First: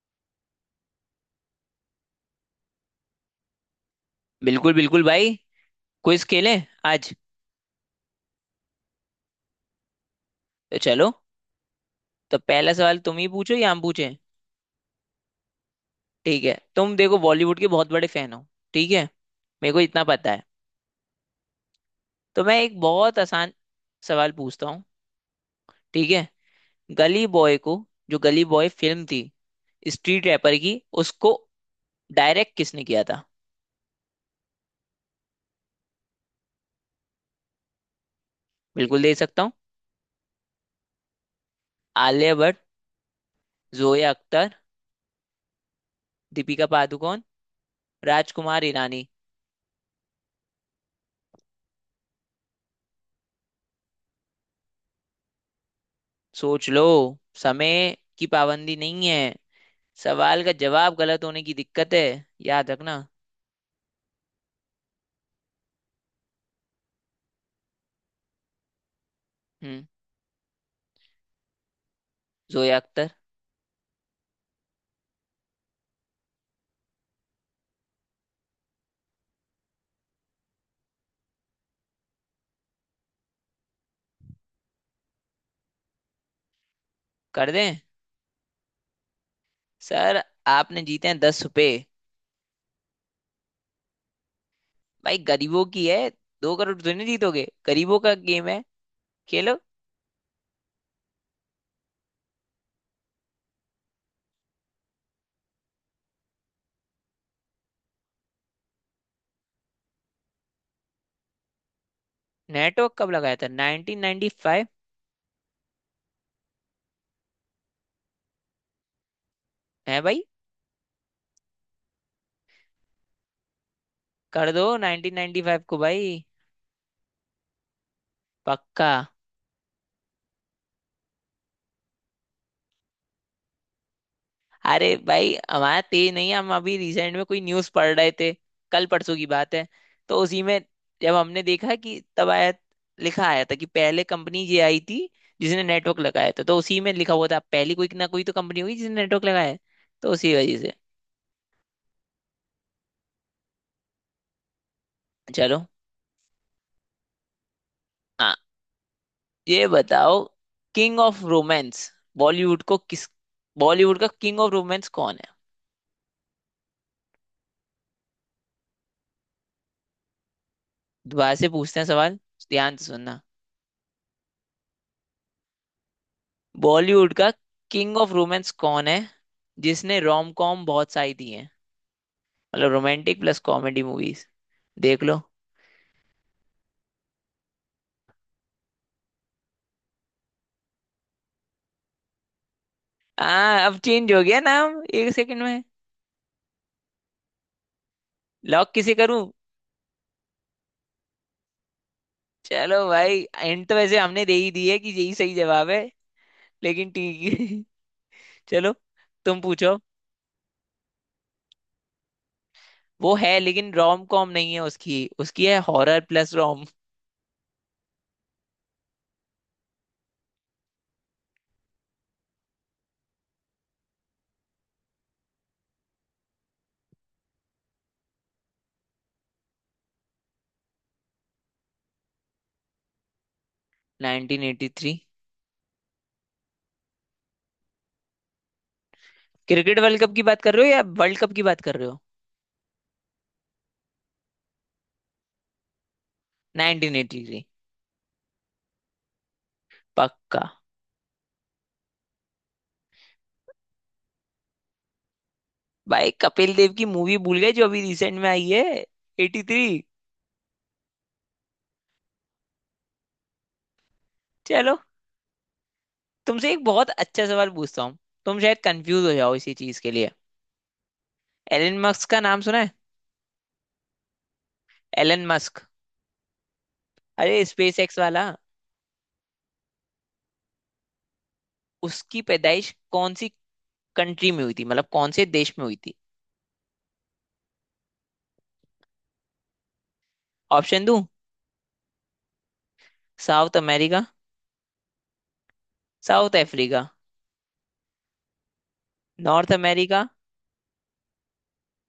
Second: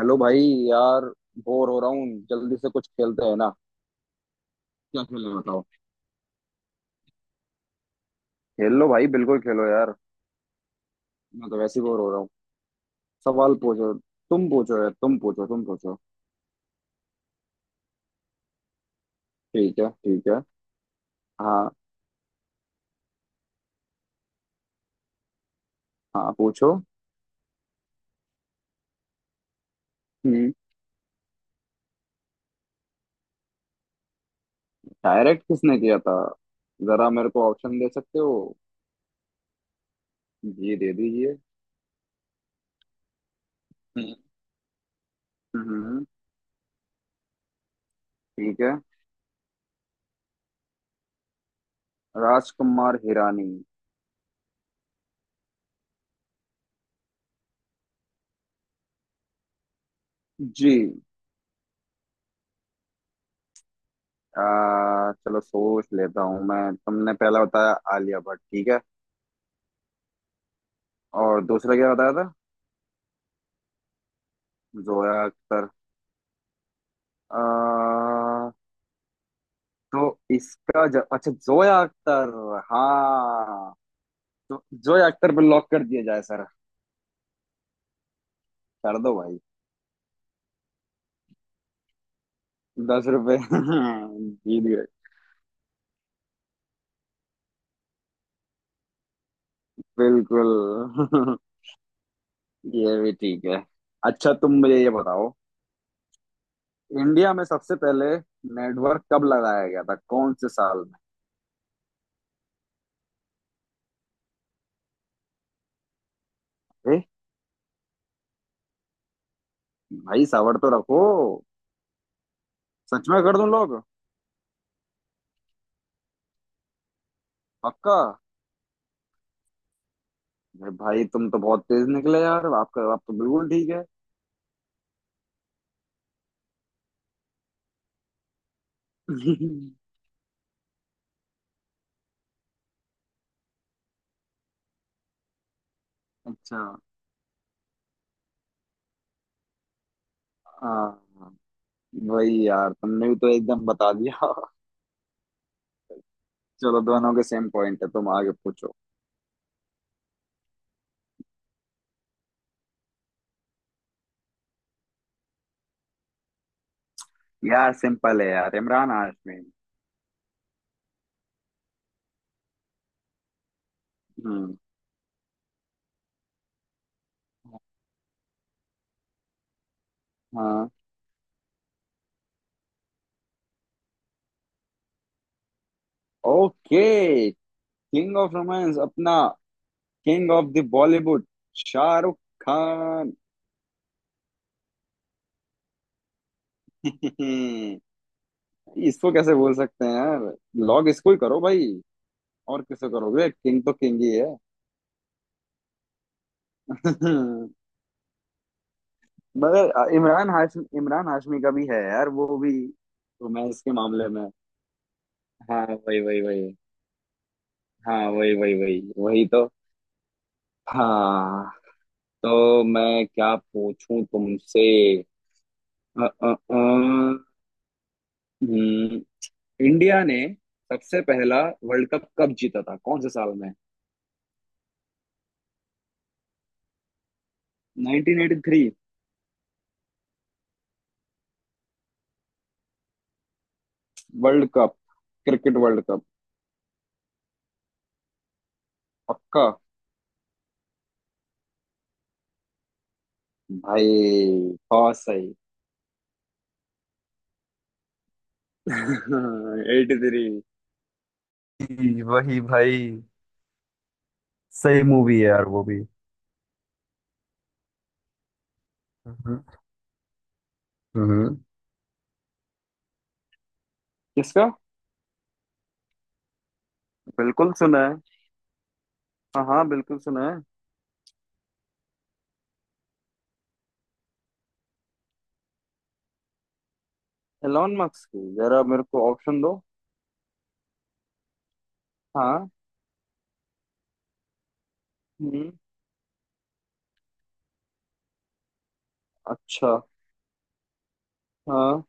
Hello भाई। यार bore हो रहा हूँ, जल्दी से कुछ खेलते हैं ना। बिल्कुल बिल्कुल क्या भाई। खेलना बताओ। क्विज खेलें आज। खेल लो भाई, बिल्कुल खेलो यार। तो चलो। मैं तो वैसे ही बोर हो रहा हूँ। तो पहला सवाल तुम ही पूछो सवाल या हम पूछो। पूछें? तुम पूछो यार, तुम पूछो तुम पूछो। ठीक है, तुम देखो बॉलीवुड के बहुत बड़े फैन हो, ठीक है। मेरे ठीक को है इतना ठीक पता है। है। हाँ, तो मैं एक बहुत आसान सवाल पूछता हूँ, ठीक है। हाँ पूछो। गली बॉय को, जो गली बॉय फिल्म थी स्ट्रीट हम्म। रैपर की, उसको डायरेक्ट किसने किया था? डायरेक्ट किसने किया था? जरा मेरे को ऑप्शन दे सकते हो? बिल्कुल दे सकता हूँ। जी दे दीजिए। आलिया भट्ट, जोया हम्म। अख्तर, हम्म। दीपिका पादुकोण, ठीक राजकुमार है। ईरानी। राजकुमार हिरानी। सोच लो, समय की पाबंदी नहीं है। सवाल का जी। जवाब गलत होने की दिक्कत है। याद रखना। चलो सोच लेता हूँ मैं। तुमने पहला बताया आलिया भट्ट, ठीक है। हम्म, और दूसरा क्या बताया था? जोया अख्तर। जोया अख्तर। आ, तो इसका अच्छा, जोया अख्तर। हाँ, तो जोया अख्तर पे लॉक कर दिया जाए सर। कर दें कर दो भाई। सर? आपने जीते हैं दस रुपए। 10 रुपए जीत गए। भाई गरीबों की है, दो करोड़ तो नहीं जीतोगे, गरीबों का गेम है, खेलो। बिल्कुल। ये भी ठीक है। अच्छा तुम मुझे ये बताओ, इंडिया में सबसे पहले नेटवर्क कब लगाया गया था, कौन से साल नेटवर्क कब लगाया था? 1995। में? है भाई। भाई सावर तो रखो। सच में कर दूं लोग। कर दो 1995 को भाई। पक्का। पक्का। अरे भाई तुम तो बहुत तेज निकले यार, आपका आप तो बिल्कुल ठीक अरे भाई हमारा तेज नहीं है, हम अभी रिसेंट में कोई न्यूज़ पढ़ रहे थे, कल है। परसों की बात है। तो उसी में, जब हमने देखा कि तब आया, लिखा आया था कि पहले कंपनी ये आई थी जिसने नेटवर्क लगाया था। तो अच्छा। उसी में लिखा हुआ था, पहली कोई ना कोई तो कंपनी होगी जिसने नेटवर्क लगाया है। तो उसी वजह से। हाँ वही यार, तुमने भी तो एकदम बता दिया। चलो। चलो दोनों के सेम पॉइंट है, तुम आगे हाँ, पूछो। ये बताओ, किंग ऑफ रोमांस बॉलीवुड को किस, बॉलीवुड का किंग ऑफ रोमांस कौन है? यार सिंपल है यार, इमरान हाशमी। दोबारा से पूछते हैं सवाल, ध्यान से सुनना। हम्म। बॉलीवुड का किंग ऑफ रोमांस कौन है, जिसने रोम कॉम हाँ। बहुत सारी दी है, मतलब रोमांटिक प्लस कॉमेडी मूवीज? देख लो। ओके। किंग ऑफ रोमांस अपना king of the Bollywood Shahrukh Khan. अब चेंज हो गया नाम एक सेकंड में। लॉक किसे इसको करूं? कैसे बोल सकते हैं यार। लॉग इसको ही करो भाई। और चलो किसे भाई, करोगे, किंग एंड तो तो वैसे किंग ही हमने है। दे ही दी है कि यही सही जवाब है। लेकिन ठीक है चलो, तुम पूछो। मगर इमरान हाशमी, इमरान हाशमी का भी है यार, वो भी वो है, रोमांस लेकिन के रोम मामले में। कॉम नहीं है, उसकी उसकी है हाँ हॉरर वही वही प्लस वही। रोम। हाँ वही वही वही वही तो। हाँ, तो मैं क्या पूछूं तुमसे? अ, अ, अ, हम्म, इंडिया ने सबसे पहला वर्ल्ड कप कब जीता था, कौन से साल में? 1983। 1983। क्रिकेट वर्ल्ड कप की बात कर रहे हो या वर्ल्ड कप की बात कर रहे हो? World cup, cricket world cup. 1983। पक्का। पक्का। भाई बहुत सही। भाई कपिल देव की मूवी भूल गए जो अभी रिसेंट में आई है, 83। 83। जी, वही भाई। चलो, सही मूवी है यार वो भी। तुमसे एक बहुत अच्छा सवाल पूछता हूँ। तुम शायद कंफ्यूज हो जाओ हम्म। इसी चीज के लिए। हम्म। एलन मस्क का नाम सुना है? किसका? Elon Musk. अरे बिल्कुल स्पेस सुना है। एक्स वाला। हाँ हाँ बिल्कुल सुना है। उसकी पैदाइश कौन सी कंट्री में हुई थी, मतलब कौन से देश में हुई थी? एलॉन मस्क की, जरा मेरे को ऑप्शन दो। ऑप्शन दूं? हाँ। South America, hmm. South Africa, North अच्छा। अमेरिका, हाँ।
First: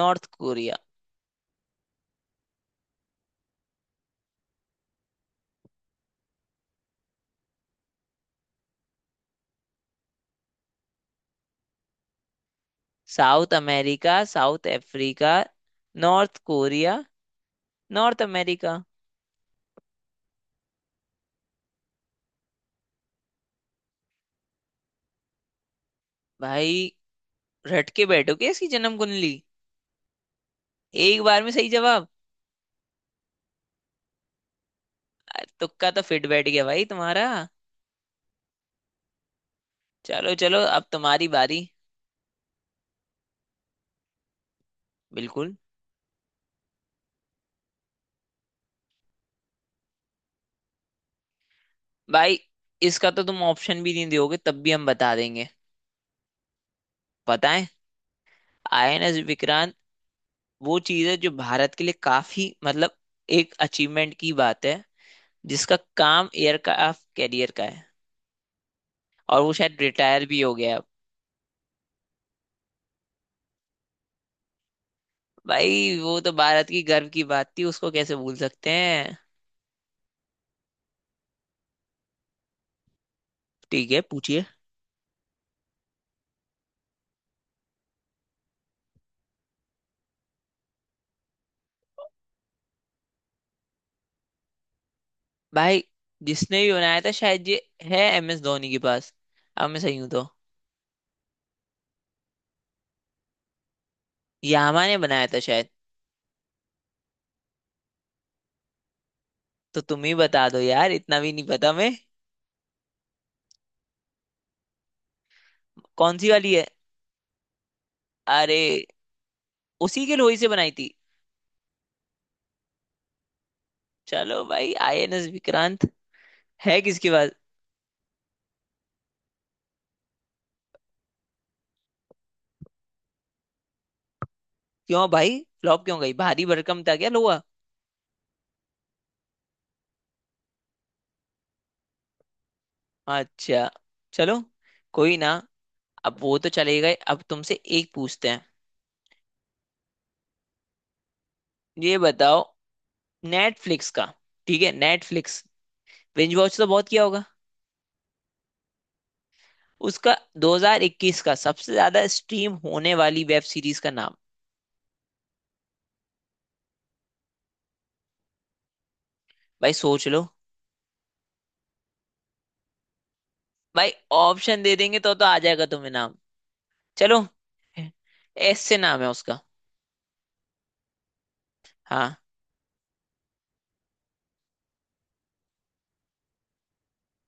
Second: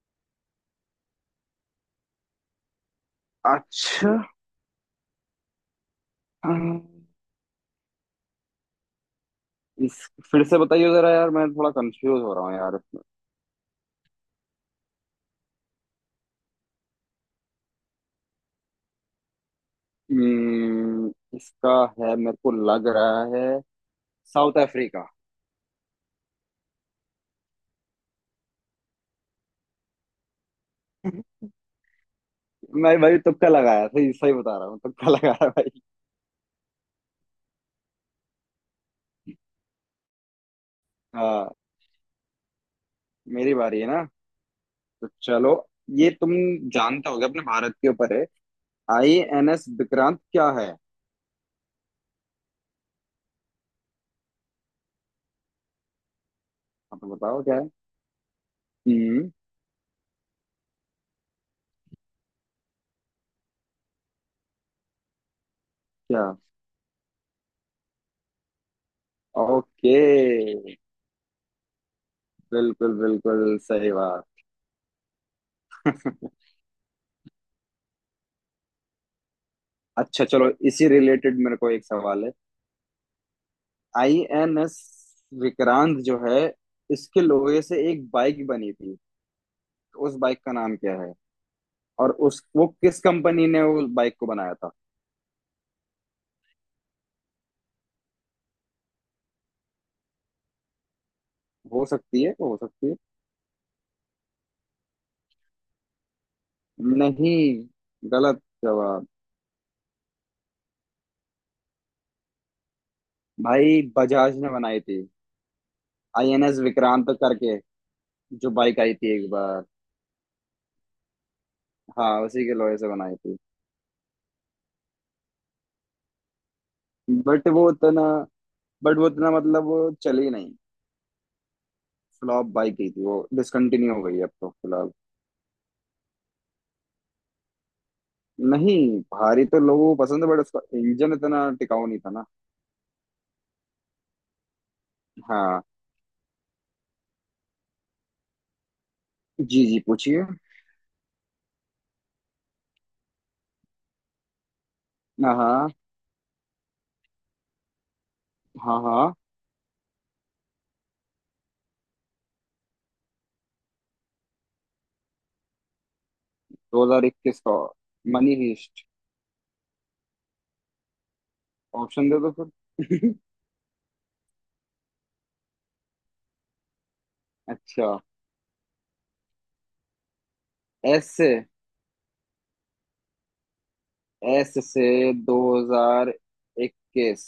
North Korea. अच्छा। हम्म, इस फिर से बताइए जरा यार, मैं थोड़ा कंफ्यूज हो रहा हूँ यार इसमें। South America, South Africa, North Korea, North America. हम्म, इसका है मेरे को लग रहा है साउथ अफ्रीका। भाई, रट के बैठो क्या इसकी जन्म कुंडली? एक बार में सही जवाब। मैं भाई तुक्का लगाया, सही सही बता रहा हूँ, तुक्का लगाया भाई। तुक्का तो फिट बैठ गया भाई तुम्हारा। चलो चलो, अब तुम्हारी हाँ। बारी। मेरी बारी है ना, तो चलो। बिल्कुल। ये तुम जानते होगे, अपने भारत के ऊपर है, आई एन एस विक्रांत क्या है? भाई, इसका तो तुम ऑप्शन भी नहीं दोगे तब भी हम बता देंगे। आप बताओ क्या बताएं? है। आईएनएस हम्म। विक्रांत वो चीज है जो भारत के लिए काफी, मतलब एक अचीवमेंट की बात है, जिसका क्या? काम एयरक्राफ्ट कैरियर का है। और वो शायद ओके। रिटायर भी हो गया है अब। बिल्कुल बिल्कुल सही बात। भाई वो तो भारत की गर्व की बात थी, उसको कैसे भूल सकते हैं? अच्छा, चलो इसी रिलेटेड मेरे को एक सवाल है। ठीक है आई पूछिए। एन एस विक्रांत जो है, इसके लोहे से एक बाइक बनी थी। तो उस बाइक का नाम क्या है, और उस वो किस कंपनी ने उस बाइक को बनाया था? भाई, जिसने भी बनाया था शायद ये है एम एस धोनी के पास, अब मैं सही हूं तो। हो सकती है हो सकती है। यामा ने बनाया था शायद। नहीं, गलत जवाब। तो तुम ही बता दो यार, इतना भी नहीं पता मैं। भाई बजाज ने बनाई थी। कौन सी आई एन वाली एस है? विक्रांत करके जो अरे, बाइक आई थी एक बार। उसी के लोही से बनाई थी। हाँ, उसी के लोहे से बनाई थी। चलो भाई। आईएनएस विक्रांत है किसके पास? बट वो उतना बट वो उतना मतलब वो चली नहीं। फ्लॉप बाइक ही थी, वो डिसकंटिन्यू हो गई है अब तो फिलहाल। क्यों भाई फ्लॉप क्यों गई? भारी भरकम था क्या लोहा? नहीं, भारी तो लोगों को पसंद है, बट उसका इंजन इतना टिकाऊ नहीं था ना। अच्छा चलो, कोई ना। हाँ। अब वो तो चले गए, अब तुमसे एक पूछते हैं। जी जी पूछिए। ये बताओ, नेटफ्लिक्स का, ठीक है, हाँ नेटफ्लिक्स हाँ। बिंज वॉच तो बहुत किया होगा, हाँ हाँ। उसका 2021 का सबसे ज्यादा स्ट्रीम होने वाली वेब सीरीज का नाम। 2021 का मनी हीस्ट। भाई सोच लो। ऑप्शन दे दो फिर। भाई ऑप्शन दे देंगे तो आ जाएगा तुम्हें नाम। चलो। अच्छा। एस से नाम है उसका। एस से? हाँ, एस से 2021।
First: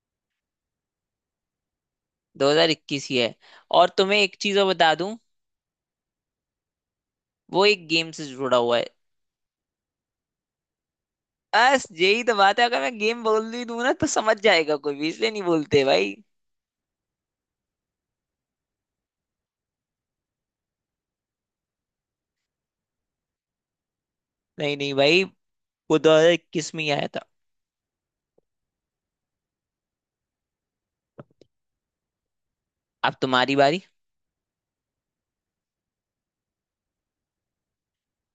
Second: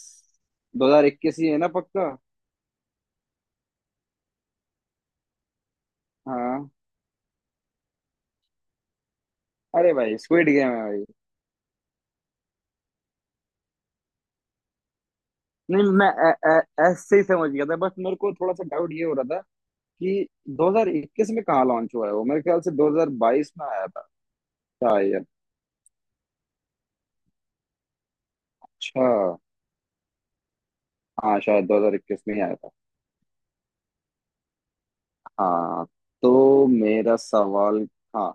2021 ही है ना पक्का? 2021 ही है। और तुम्हें एक चीज और बता दूं, हाँ। वो एक गेम से जुड़ा हुआ है। अरे भाई स्क्विड गेम है भाई। बस यही तो बात है, अगर मैं गेम बोल दी दूं ना तो समझ जाएगा कोई भी, इसलिए नहीं बोलते नहीं मैं भाई। ए, ए, एस से ही समझ गया था, बस मेरे को थोड़ा सा डाउट ये हो रहा कि 2021 में कहाँ लॉन्च हुआ है वो, मेरे ख्याल से 2022 में आया था नहीं नहीं भाई, शायद। वो 2021 में ही आया था। अच्छा हाँ, शायद 2021 में ही आया था। अब तुम्हारी बारी। हाँ, तो मेरा सवाल। हाँ,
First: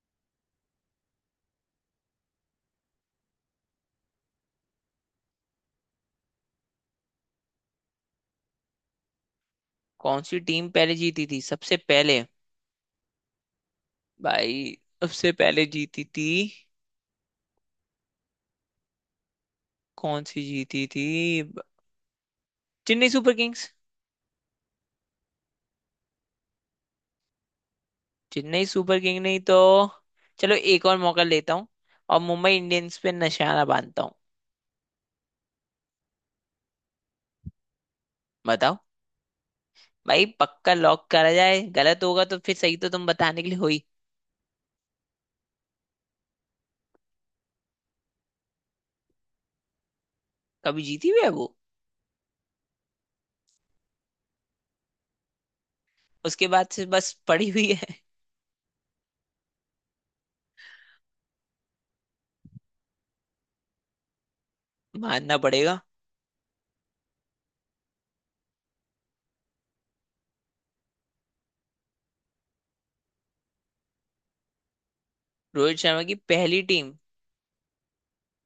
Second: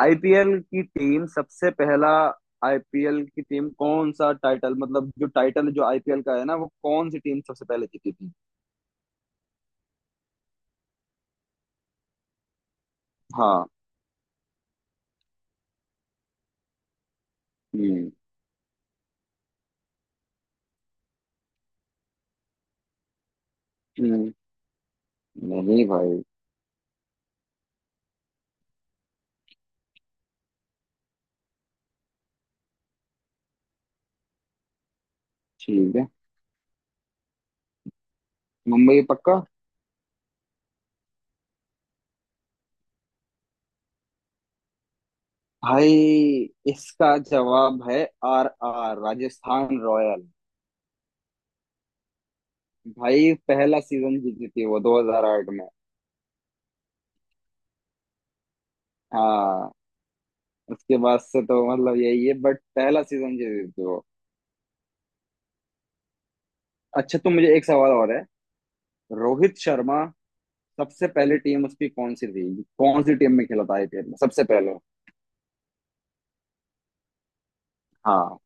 आईपीएल की टीम सबसे पहला, आईपीएल की टीम कौन सा टाइटल, मतलब जो टाइटल जो आईपीएल का है ना, वो कौन सी टीम सबसे पहले जीती थी? कौन सी टीम पहले जीती थी सबसे पहले? हाँ। भाई, सबसे पहले जीती थी हम्म। कौन सी जीती थी? ब- चेन्नई सुपर किंग्स। हम्म, नहीं भाई। चेन्नई सुपर किंग नहीं तो? चलो, एक और मौका लेता हूँ, और मुंबई इंडियंस पे निशाना बांधता हूँ। ठीक है। बताओ। मुंबई पक्का। भाई पक्का लॉक करा जाए, गलत होगा तो फिर सही तो तुम बताने के लिए हुई। भाई इसका जवाब है आर आर राजस्थान रॉयल। कभी जीती हुई है वो? भाई पहला सीजन जीती थी वो 2008 में। उसके बाद से बस पड़ी हुई है। हाँ, उसके बाद से तो मतलब यही है बट पहला सीजन जीती थी वो। मानना पड़ेगा। अच्छा, तो मुझे एक सवाल और है। रोहित शर्मा सबसे पहले टीम उसकी कौन सी थी, कौन सी टीम में खेला था आईपीएल में सबसे पहले? रोहित शर्मा की पहली टीम? हाँ।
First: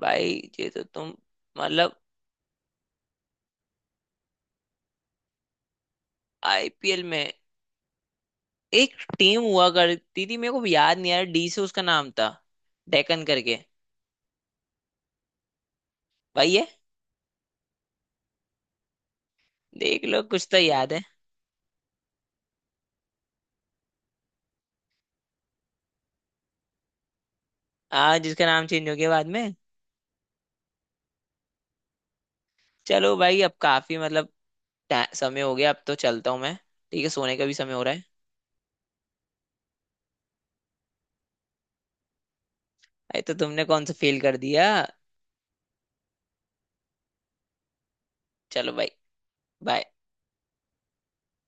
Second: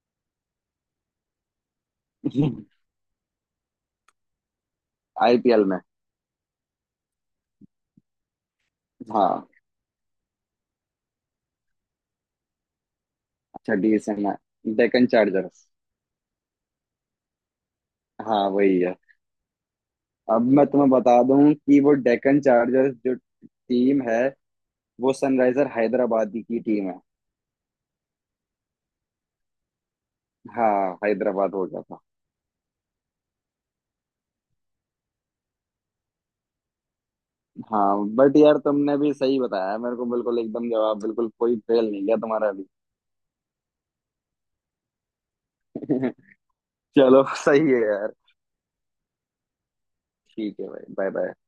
भाई, ये तो तुम, मतलब, आईपीएल में। आईपीएल में एक टीम हाँ। हुआ करती थी, मेरे को याद नहीं आ रहा, डी से उसका नाम था, डेकन करके। अच्छा डीएसएन है, डेक्कन चार्जर्स। भाई ये हाँ वही है। देख लो, अब कुछ तो मैं तुम्हें याद है। बता दूं कि वो डेक्कन चार्जर्स जो टीम है, वो सनराइजर हैदराबाद की टीम है। आज जिसका नाम चेंज हो गया बाद में। हाँ, हैदराबाद हो गया। चलो भाई, अब काफी, मतलब समय हो गया, अब तो चलता हूँ मैं। ठीक है, सोने का भी समय हो रहा है। हाँ, बट यार तुमने भी सही बताया है मेरे को, बिल्कुल एकदम जवाब, बिल्कुल कोई फेल नहीं गया तुम्हारा भी। अरे, तो तुमने कौन सा फेल कर दिया? चलो सही है यार। चलो भाई। बाय। ठीक है भाई, बाय बाय।